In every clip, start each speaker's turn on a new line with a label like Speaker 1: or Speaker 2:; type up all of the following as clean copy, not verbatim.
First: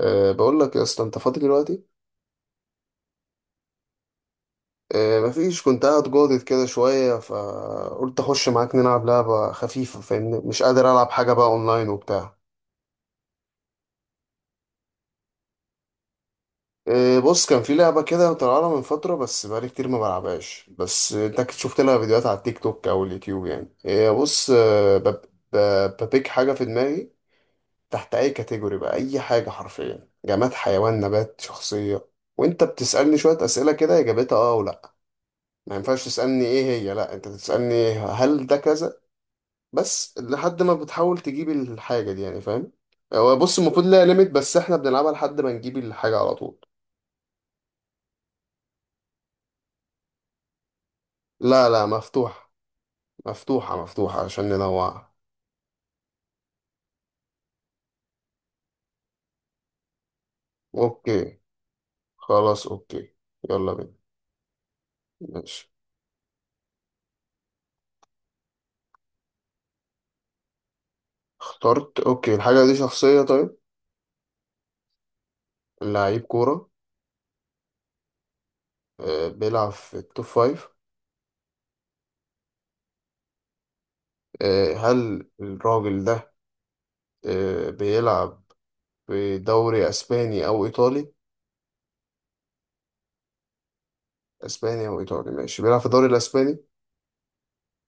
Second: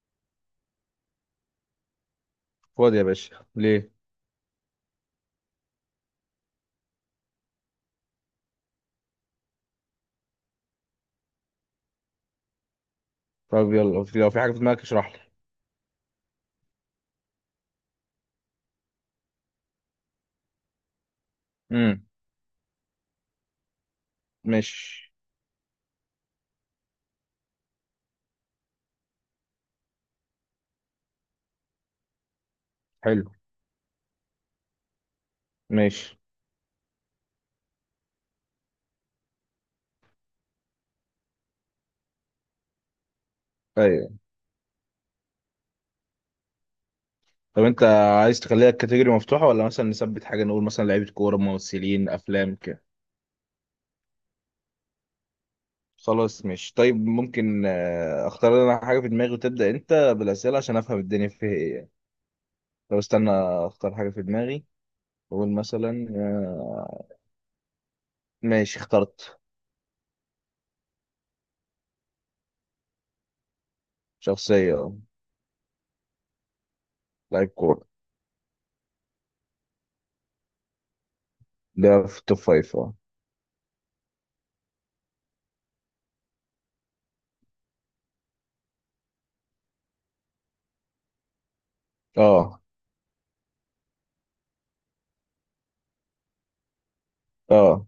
Speaker 1: بقول لك يا اسطى، انت فاضي دلوقتي؟
Speaker 2: فاضي يا باشا، ليه؟
Speaker 1: مفيش، كنت قاعد جاضد كده شويه، فقلت اخش معاك نلعب لعبه خفيفه فاهمني، مش قادر العب حاجه بقى اونلاين وبتاع.
Speaker 2: طب يلا، لو في حاجه في دماغك اشرح لي.
Speaker 1: بص، كان في لعبه كده طالعه من فتره، بس بقالي كتير ما بلعبهاش، بس انت اكيد شفت لها
Speaker 2: امم.
Speaker 1: فيديوهات على التيك توك او اليوتيوب يعني. بص،
Speaker 2: ماشي.
Speaker 1: ببيك حاجه في دماغي، تحت اي كاتيجوري بقى، اي حاجه حرفيا، جماد، حيوان، نبات، شخصيه، وانت بتسالني
Speaker 2: حلو.
Speaker 1: شويه اسئله كده اجابتها اه ولا. ما ينفعش
Speaker 2: ماشي.
Speaker 1: تسألني ايه هي، لا انت تسألني هل ده كذا، بس لحد ما بتحاول تجيب الحاجة دي، يعني فاهم. هو بص، المفروض ليها
Speaker 2: ايوه.
Speaker 1: ليميت، بس احنا بنلعبها لحد ما نجيب الحاجة على طول.
Speaker 2: طب انت عايز تخليها الكاتيجوري مفتوحه، ولا مثلا نثبت حاجه، نقول مثلا لعيبه كوره،
Speaker 1: لا لا،
Speaker 2: ممثلين،
Speaker 1: مفتوحة.
Speaker 2: افلام كده؟
Speaker 1: مفتوحة مفتوحة عشان ننوعها.
Speaker 2: خلاص ماشي. طيب ممكن، اختار انا حاجه في دماغي وتبدا انت بالاسئله عشان افهم الدنيا
Speaker 1: اوكي.
Speaker 2: فيها ايه يعني.
Speaker 1: خلاص
Speaker 2: طب
Speaker 1: اوكي.
Speaker 2: استنى،
Speaker 1: يلا بينا.
Speaker 2: اختار حاجه في دماغي واقول
Speaker 1: ماشي
Speaker 2: مثلا ماشي اخترت.
Speaker 1: اخترت. اوكي، الحاجة دي شخصية طيب.
Speaker 2: شخصيه،
Speaker 1: لعيب كورة.
Speaker 2: لعيب كوره.
Speaker 1: بيلعب في التوب فايف.
Speaker 2: ده في التوب فايف، اه.
Speaker 1: هل الراجل ده بيلعب في دوري اسباني او ايطالي.
Speaker 2: اه.
Speaker 1: اسبانيا وايطالي، ماشي. بيلعب في الدوري الاسباني.
Speaker 2: اه.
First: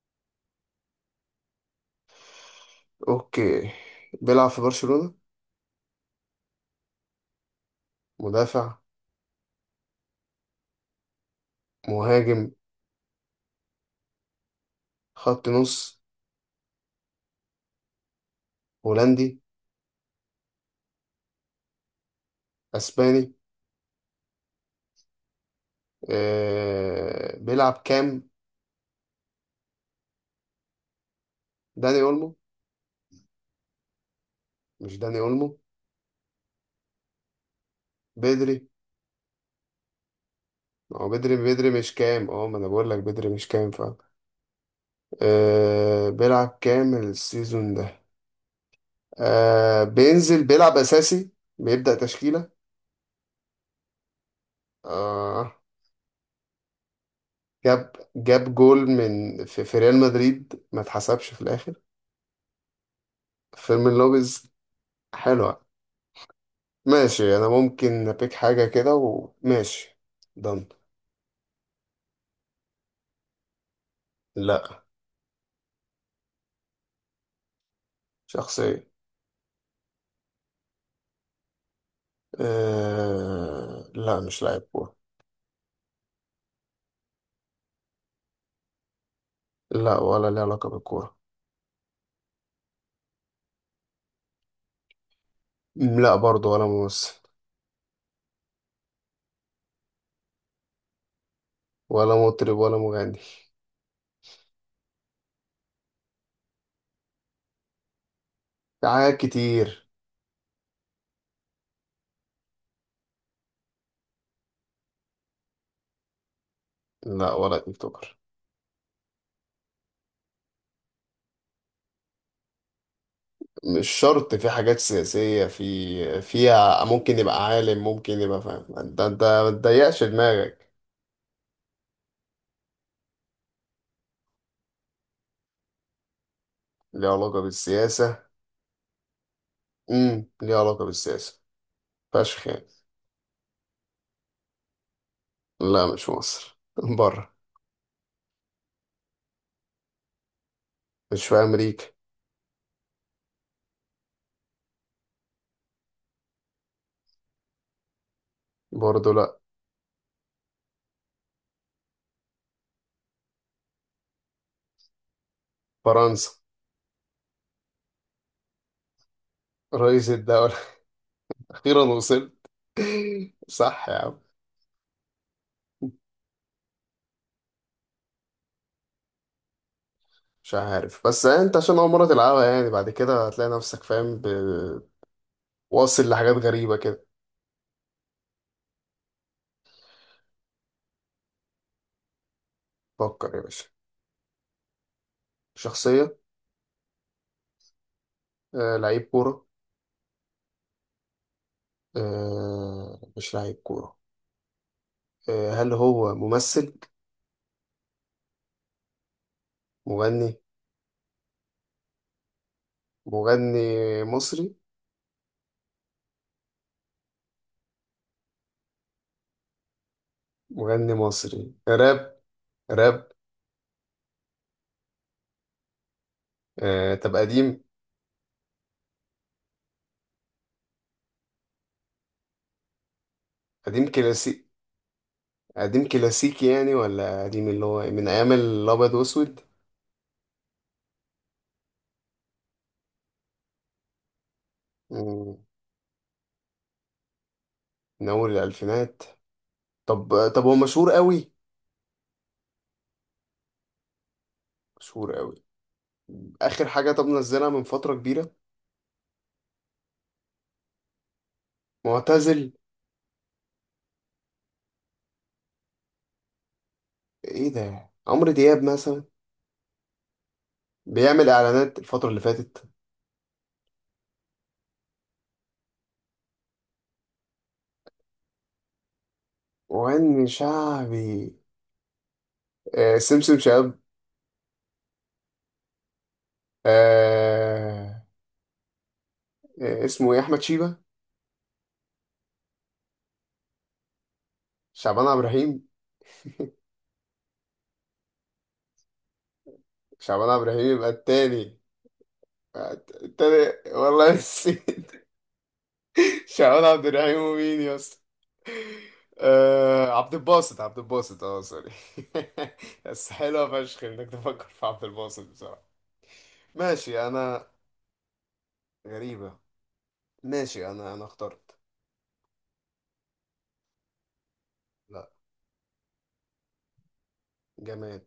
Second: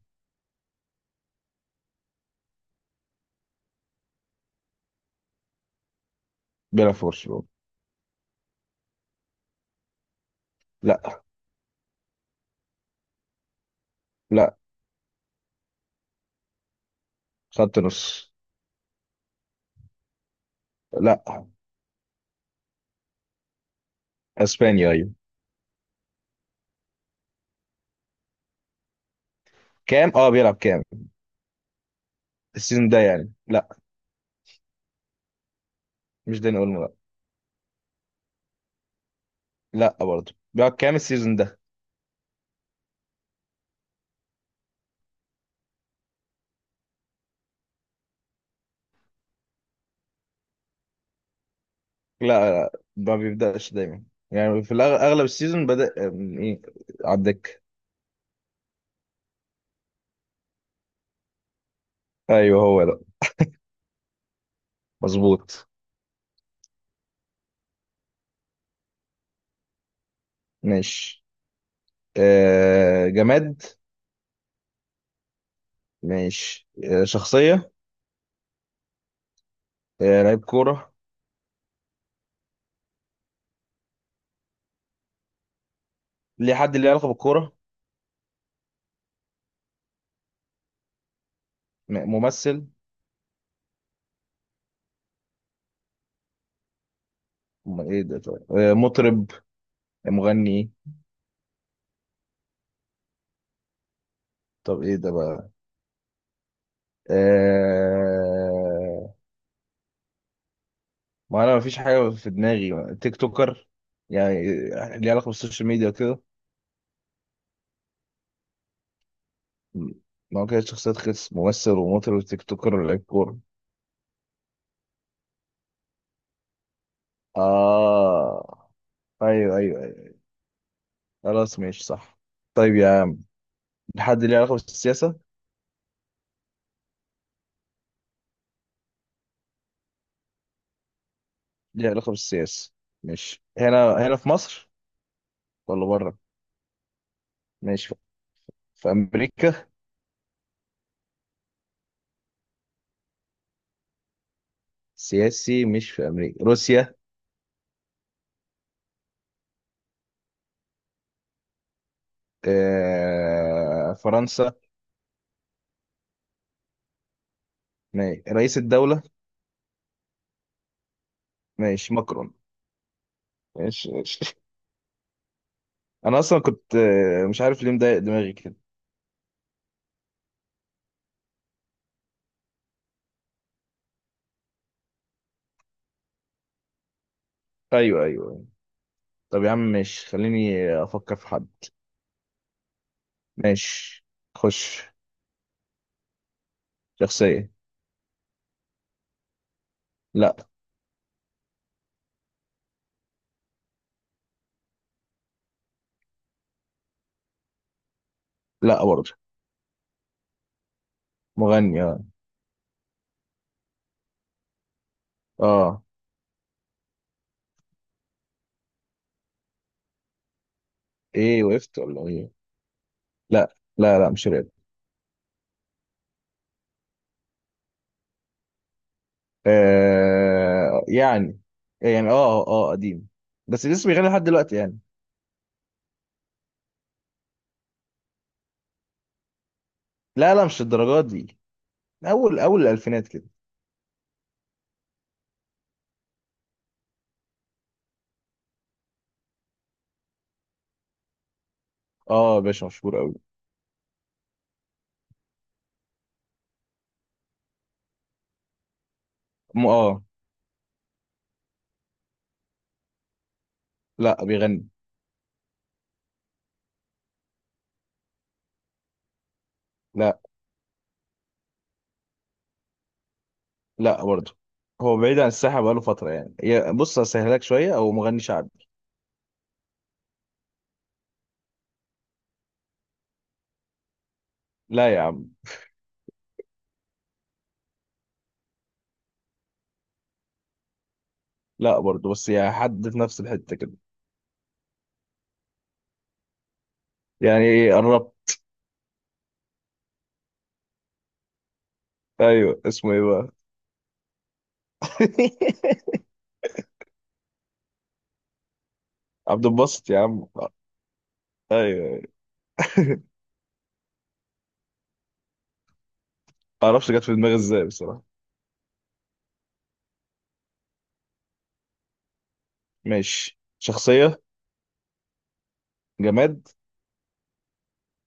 Speaker 1: اوكي. بيلعب في برشلونة.
Speaker 2: بيلعب في برشلونه.
Speaker 1: مدافع.
Speaker 2: لا.
Speaker 1: مهاجم.
Speaker 2: لا.
Speaker 1: خط نص.
Speaker 2: خط نص.
Speaker 1: هولندي.
Speaker 2: لا.
Speaker 1: اسباني.
Speaker 2: اسبانيا، ايوه.
Speaker 1: بيلعب كام؟
Speaker 2: كام؟ اه، بيلعب كام
Speaker 1: داني اولمو.
Speaker 2: السيزون ده؟ يعني لا.
Speaker 1: مش داني اولمو.
Speaker 2: مش داني اولمو، لا.
Speaker 1: بدري.
Speaker 2: لا برضه، بيلعب كام
Speaker 1: ما هو بدري
Speaker 2: السيزون ده؟
Speaker 1: بدري، مش كام. اه، ما انا بقول لك بدري مش كام فعلا. بيلعب كام السيزون ده؟ بينزل بيلعب اساسي، بيبدأ تشكيلة.
Speaker 2: لا، لا، ما بيبداش دايما، يعني في اغلب
Speaker 1: آه...
Speaker 2: السيزون بدا، ايه، على الدكه.
Speaker 1: جاب جول من في ريال مدريد ما اتحسبش في الاخر.
Speaker 2: ايوه هو ده.
Speaker 1: فيلم اللوبيز. حلوة.
Speaker 2: مظبوط.
Speaker 1: ماشي انا ممكن ابيك حاجة كده، وماشي ضن.
Speaker 2: ماشي. جماد؟
Speaker 1: لا.
Speaker 2: ماشي. شخصيه.
Speaker 1: شخصية.
Speaker 2: لعيب كوره؟
Speaker 1: أه... لا، مش لاعب كورة.
Speaker 2: ليه؟ حد ليه علاقه بالكوره؟
Speaker 1: لا، ولا ليه علاقة بالكورة.
Speaker 2: ممثل؟
Speaker 1: لا برضه، ولا ممثل.
Speaker 2: ايه ده طيب؟ مطرب، مغني؟
Speaker 1: ولا مطرب ولا مغني.
Speaker 2: طب ايه ده بقى؟
Speaker 1: في حاجات
Speaker 2: آه
Speaker 1: كتير.
Speaker 2: ما انا مفيش حاجه في دماغي. تيك توكر يعني؟ ليه علاقه بالسوشيال ميديا وكده؟
Speaker 1: لا، ولا يوتيوبر.
Speaker 2: ما هو كده شخصيات، خس ممثل ومطرب وتيك توكر ولاعيب كوره.
Speaker 1: مش شرط، في حاجات سياسية، في فيها ممكن يبقى عالم، ممكن يبقى
Speaker 2: اه.
Speaker 1: فاهم، انت ما
Speaker 2: ايوه، ايوه،
Speaker 1: تضيقش
Speaker 2: ايوه.
Speaker 1: دماغك.
Speaker 2: خلاص ماشي، صح. طيب يا عم، حد ليه علاقه بالسياسه؟
Speaker 1: ليه علاقة بالسياسة. ليه علاقة بالسياسة.
Speaker 2: ليه علاقه
Speaker 1: فشخ يعني.
Speaker 2: بالسياسه؟ ماشي، هنا هنا في مصر؟ ولا
Speaker 1: لا، مش
Speaker 2: بره؟
Speaker 1: مصر بره.
Speaker 2: ماشي. في امريكا؟
Speaker 1: مش في أمريكا.
Speaker 2: سياسي مش في امريكا، روسيا؟
Speaker 1: برضه لا.
Speaker 2: فرنسا؟
Speaker 1: فرنسا.
Speaker 2: ماشي، رئيس الدوله؟
Speaker 1: رئيس الدولة. أخيرا
Speaker 2: ماشي، ماكرون.
Speaker 1: وصلت. صح
Speaker 2: ماشي،
Speaker 1: يا عم.
Speaker 2: ماشي. انا اصلا كنت، مش عارف ليه مضايق دماغي كده.
Speaker 1: مش عارف، بس أنت عشان أول مرة تلعبها يعني، بعد كده هتلاقي نفسك فاهم، واصل لحاجات غريبة كده.
Speaker 2: ايوه، ايوه، أيوة. طب يا عم ماشي، خليني افكر في حد.
Speaker 1: فكر يا باشا.
Speaker 2: ماشي. خش.
Speaker 1: شخصية.
Speaker 2: شخصية.
Speaker 1: لعيب كورة.
Speaker 2: لا.
Speaker 1: مش لعيب كورة. هل هو ممثل؟
Speaker 2: لا برضه.
Speaker 1: مغني.
Speaker 2: مغني، اه.
Speaker 1: مغني مصري.
Speaker 2: اه.
Speaker 1: مغني
Speaker 2: ايه،
Speaker 1: مصري
Speaker 2: وقفت ولا
Speaker 1: راب.
Speaker 2: ايه؟
Speaker 1: راب.
Speaker 2: لا، لا، لا، مش راب.
Speaker 1: طب قديم.
Speaker 2: يعني، يعني، قديم. بس لسه
Speaker 1: قديم
Speaker 2: بيغني لحد
Speaker 1: كلاسيك.
Speaker 2: دلوقتي يعني.
Speaker 1: قديم كلاسيكي يعني، ولا قديم اللي هو من ايام الابيض واسود.
Speaker 2: لا، لا، مش الدرجات دي. اول اول الالفينات كده.
Speaker 1: مم، من اول الالفينات. طب هو مشهور قوي.
Speaker 2: اه يا باشا، مشهور قوي.
Speaker 1: مشهور قوي. اخر حاجه طب نزلها من فتره كبيره.
Speaker 2: اه.
Speaker 1: معتزل.
Speaker 2: لا، بيغني.
Speaker 1: ايه ده، عمرو دياب مثلا؟
Speaker 2: لا
Speaker 1: بيعمل اعلانات الفتره اللي فاتت.
Speaker 2: لا برضه. هو بعيد عن الساحة بقاله فترة يعني، بص هسهلك شوية، هو مغني شعبي.
Speaker 1: مغني شعبي. سمسم شاب.
Speaker 2: لا يا عم.
Speaker 1: آه اسمه ايه، احمد شيبه.
Speaker 2: لا برضه، بس يا حد في نفس الحتة كده.
Speaker 1: شعبان عبد الرحيم.
Speaker 2: يعني إيه؟ قربت.
Speaker 1: شعبان عبد الرحيم يبقى التاني.
Speaker 2: ايوه، اسمه ايه بقى؟
Speaker 1: التاني والله نسيت. شعبان عبد الرحيم ومين يا اسطى.
Speaker 2: عبد الباسط يا
Speaker 1: عبد
Speaker 2: عم.
Speaker 1: الباسط. عبد الباسط، اه سوري.
Speaker 2: ايوه.
Speaker 1: بس حلوة فشخ انك تفكر في عبد الباسط بصراحة.
Speaker 2: معرفش
Speaker 1: ماشي
Speaker 2: جت في دماغي
Speaker 1: انا.
Speaker 2: ازاي بصراحة.
Speaker 1: غريبة. ماشي انا اخترت.
Speaker 2: ماشي، شخصية.
Speaker 1: لا.
Speaker 2: جماد.
Speaker 1: جماد.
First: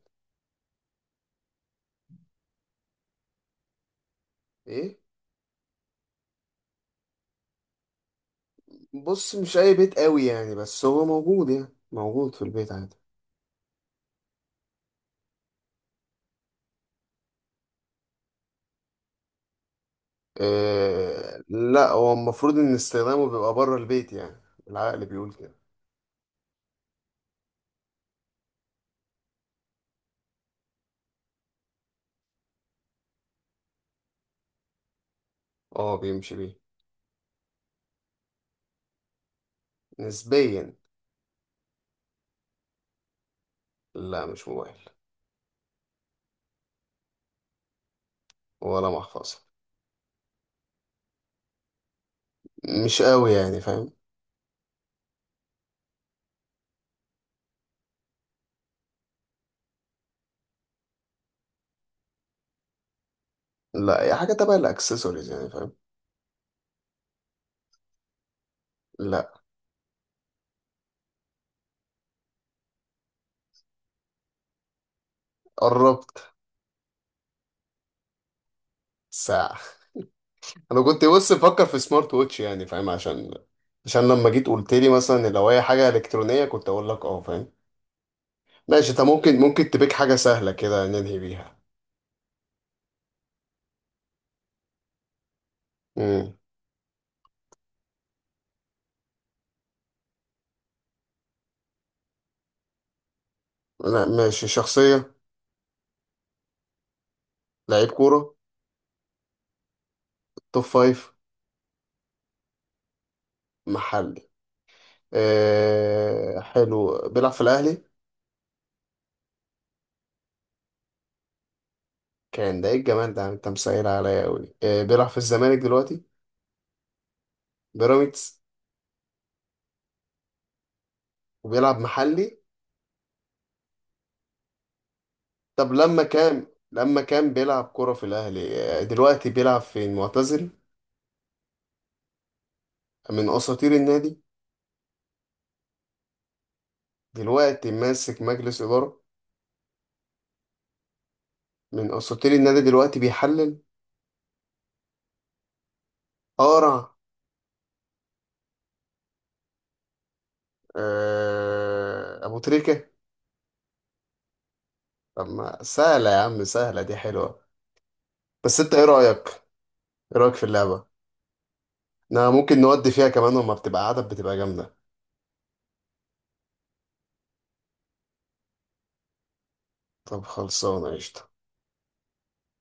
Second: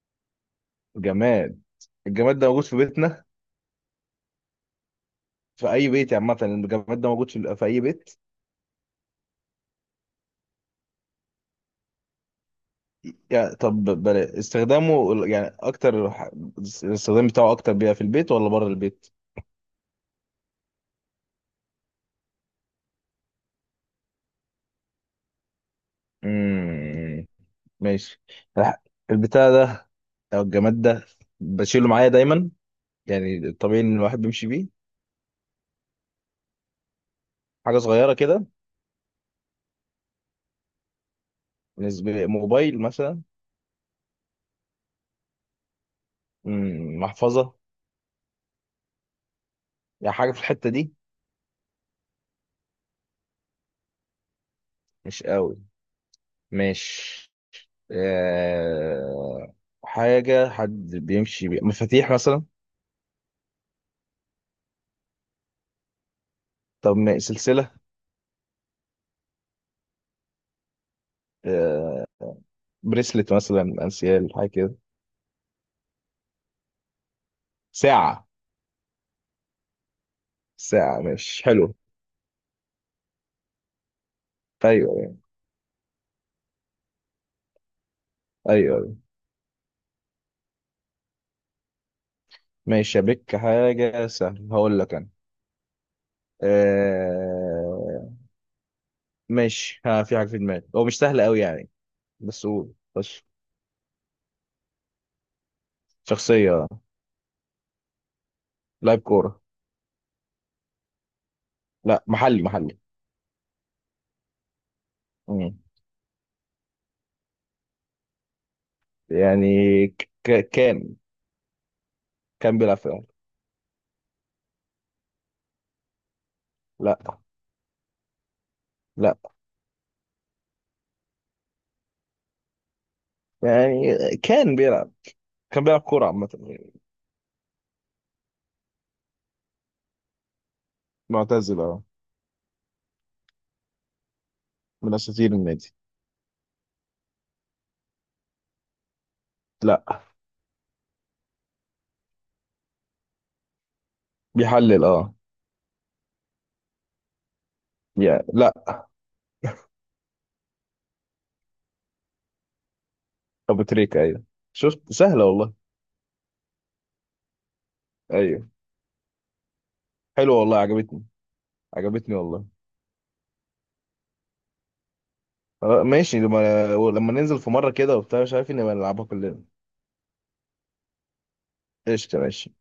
Speaker 2: جماد. الجماد ده موجود في بيتنا؟
Speaker 1: ايه.
Speaker 2: في أي بيت يعني عامة؟ يعني الجماد ده موجود في أي بيت؟
Speaker 1: بص، مش اي بيت قوي يعني، بس هو موجود، يعني موجود في البيت عادي.
Speaker 2: يعني طب بلا استخدامه، يعني أكتر، الاستخدام بتاعه أكتر بيبقى في البيت ولا بره البيت؟
Speaker 1: لا، هو المفروض ان استخدامه بيبقى بره البيت يعني. العقل بيقول كده.
Speaker 2: امم. ماشي. الح- البتاع ده، او الجماد ده، بشيله معايا دايما؟ يعني طبيعي ان الواحد بيمشي بيه؟
Speaker 1: اه بيمشي بيه.
Speaker 2: حاجه صغيره كده؟
Speaker 1: نسبيا.
Speaker 2: بالنسبه موبايل مثلا؟
Speaker 1: لا، مش موبايل.
Speaker 2: محفظه؟
Speaker 1: ولا محفظة.
Speaker 2: يعني حاجه في الحته دي؟
Speaker 1: مش قوي يعني فاهم.
Speaker 2: مش قوي؟ ماشي. آه... حاجه حد بيمشي بيه، مفاتيح مثلا؟
Speaker 1: لا، هي حاجة تبع الاكسسوارز يعني فاهم.
Speaker 2: طب سلسله؟
Speaker 1: لا.
Speaker 2: آه... بريسلت مثلا، انسيال، حاجه كده؟
Speaker 1: قربت.
Speaker 2: ساعه؟
Speaker 1: ساعة. انا
Speaker 2: ساعه
Speaker 1: كنت بص
Speaker 2: مش
Speaker 1: بفكر
Speaker 2: حلو.
Speaker 1: في سمارت ووتش يعني فاهم، عشان عشان لما جيت قلت لي
Speaker 2: ايوه،
Speaker 1: مثلا لو هي حاجة إلكترونية كنت اقول لك اه فاهم. ماشي،
Speaker 2: ايوه.
Speaker 1: انت ممكن تبيك حاجة سهلة كده ننهي بيها.
Speaker 2: ماشي، بك حاجة سهلة هقول لك أنا.
Speaker 1: امم.
Speaker 2: آه... ماشي ها، في حاجة في دماغي، هو مش سهل أوي يعني، بس قول بس.
Speaker 1: لا، ماشي. شخصية.
Speaker 2: شخصية.
Speaker 1: لعيب كورة.
Speaker 2: لاعب كورة.
Speaker 1: توب فايف.
Speaker 2: لا، محلي محلي.
Speaker 1: محلي.
Speaker 2: مم.
Speaker 1: حلو، بيلعب في الاهلي.
Speaker 2: يعني كان، كان
Speaker 1: كان. ده ايه
Speaker 2: بيلعب في الأهلي.
Speaker 1: الجمال ده، انت مسهل عليا قوي. بيلعب في الزمالك دلوقتي.
Speaker 2: لا.
Speaker 1: بيراميدز.
Speaker 2: لا
Speaker 1: وبيلعب محلي.
Speaker 2: يعني كان بيلعب كان
Speaker 1: طب
Speaker 2: بيلعب
Speaker 1: لما
Speaker 2: كورة عامة
Speaker 1: كان
Speaker 2: يعني.
Speaker 1: لما كان بيلعب كرة في الأهلي، دلوقتي بيلعب فين؟ معتزل.
Speaker 2: معتزل، اه.
Speaker 1: من أساطير النادي.
Speaker 2: من أساطير النادي.
Speaker 1: دلوقتي ماسك مجلس إدارة.
Speaker 2: لا.
Speaker 1: من أساطير النادي، دلوقتي بيحلل.
Speaker 2: بيحلل، اه.
Speaker 1: قارع.
Speaker 2: يا لا.
Speaker 1: أبو تريكة.
Speaker 2: أبو تريكة، أيوه. شفت سهلة
Speaker 1: طب
Speaker 2: والله.
Speaker 1: ما سهلة يا عم، سهلة دي حلوة.
Speaker 2: أيوه.
Speaker 1: بس أنت إيه رأيك؟ إيه رأيك
Speaker 2: حلوة
Speaker 1: في
Speaker 2: والله،
Speaker 1: اللعبة؟
Speaker 2: عجبتني. عجبتني
Speaker 1: أنا
Speaker 2: والله.
Speaker 1: ممكن نودي فيها كمان، وما بتبقى عدد، بتبقى جامدة.
Speaker 2: ماشي، لما ننزل في مرة كده وبتاع، مش عارف، إن نبقى نلعبها كلنا.
Speaker 1: طب خلصانة قشطة.
Speaker 2: قشطة ماشي.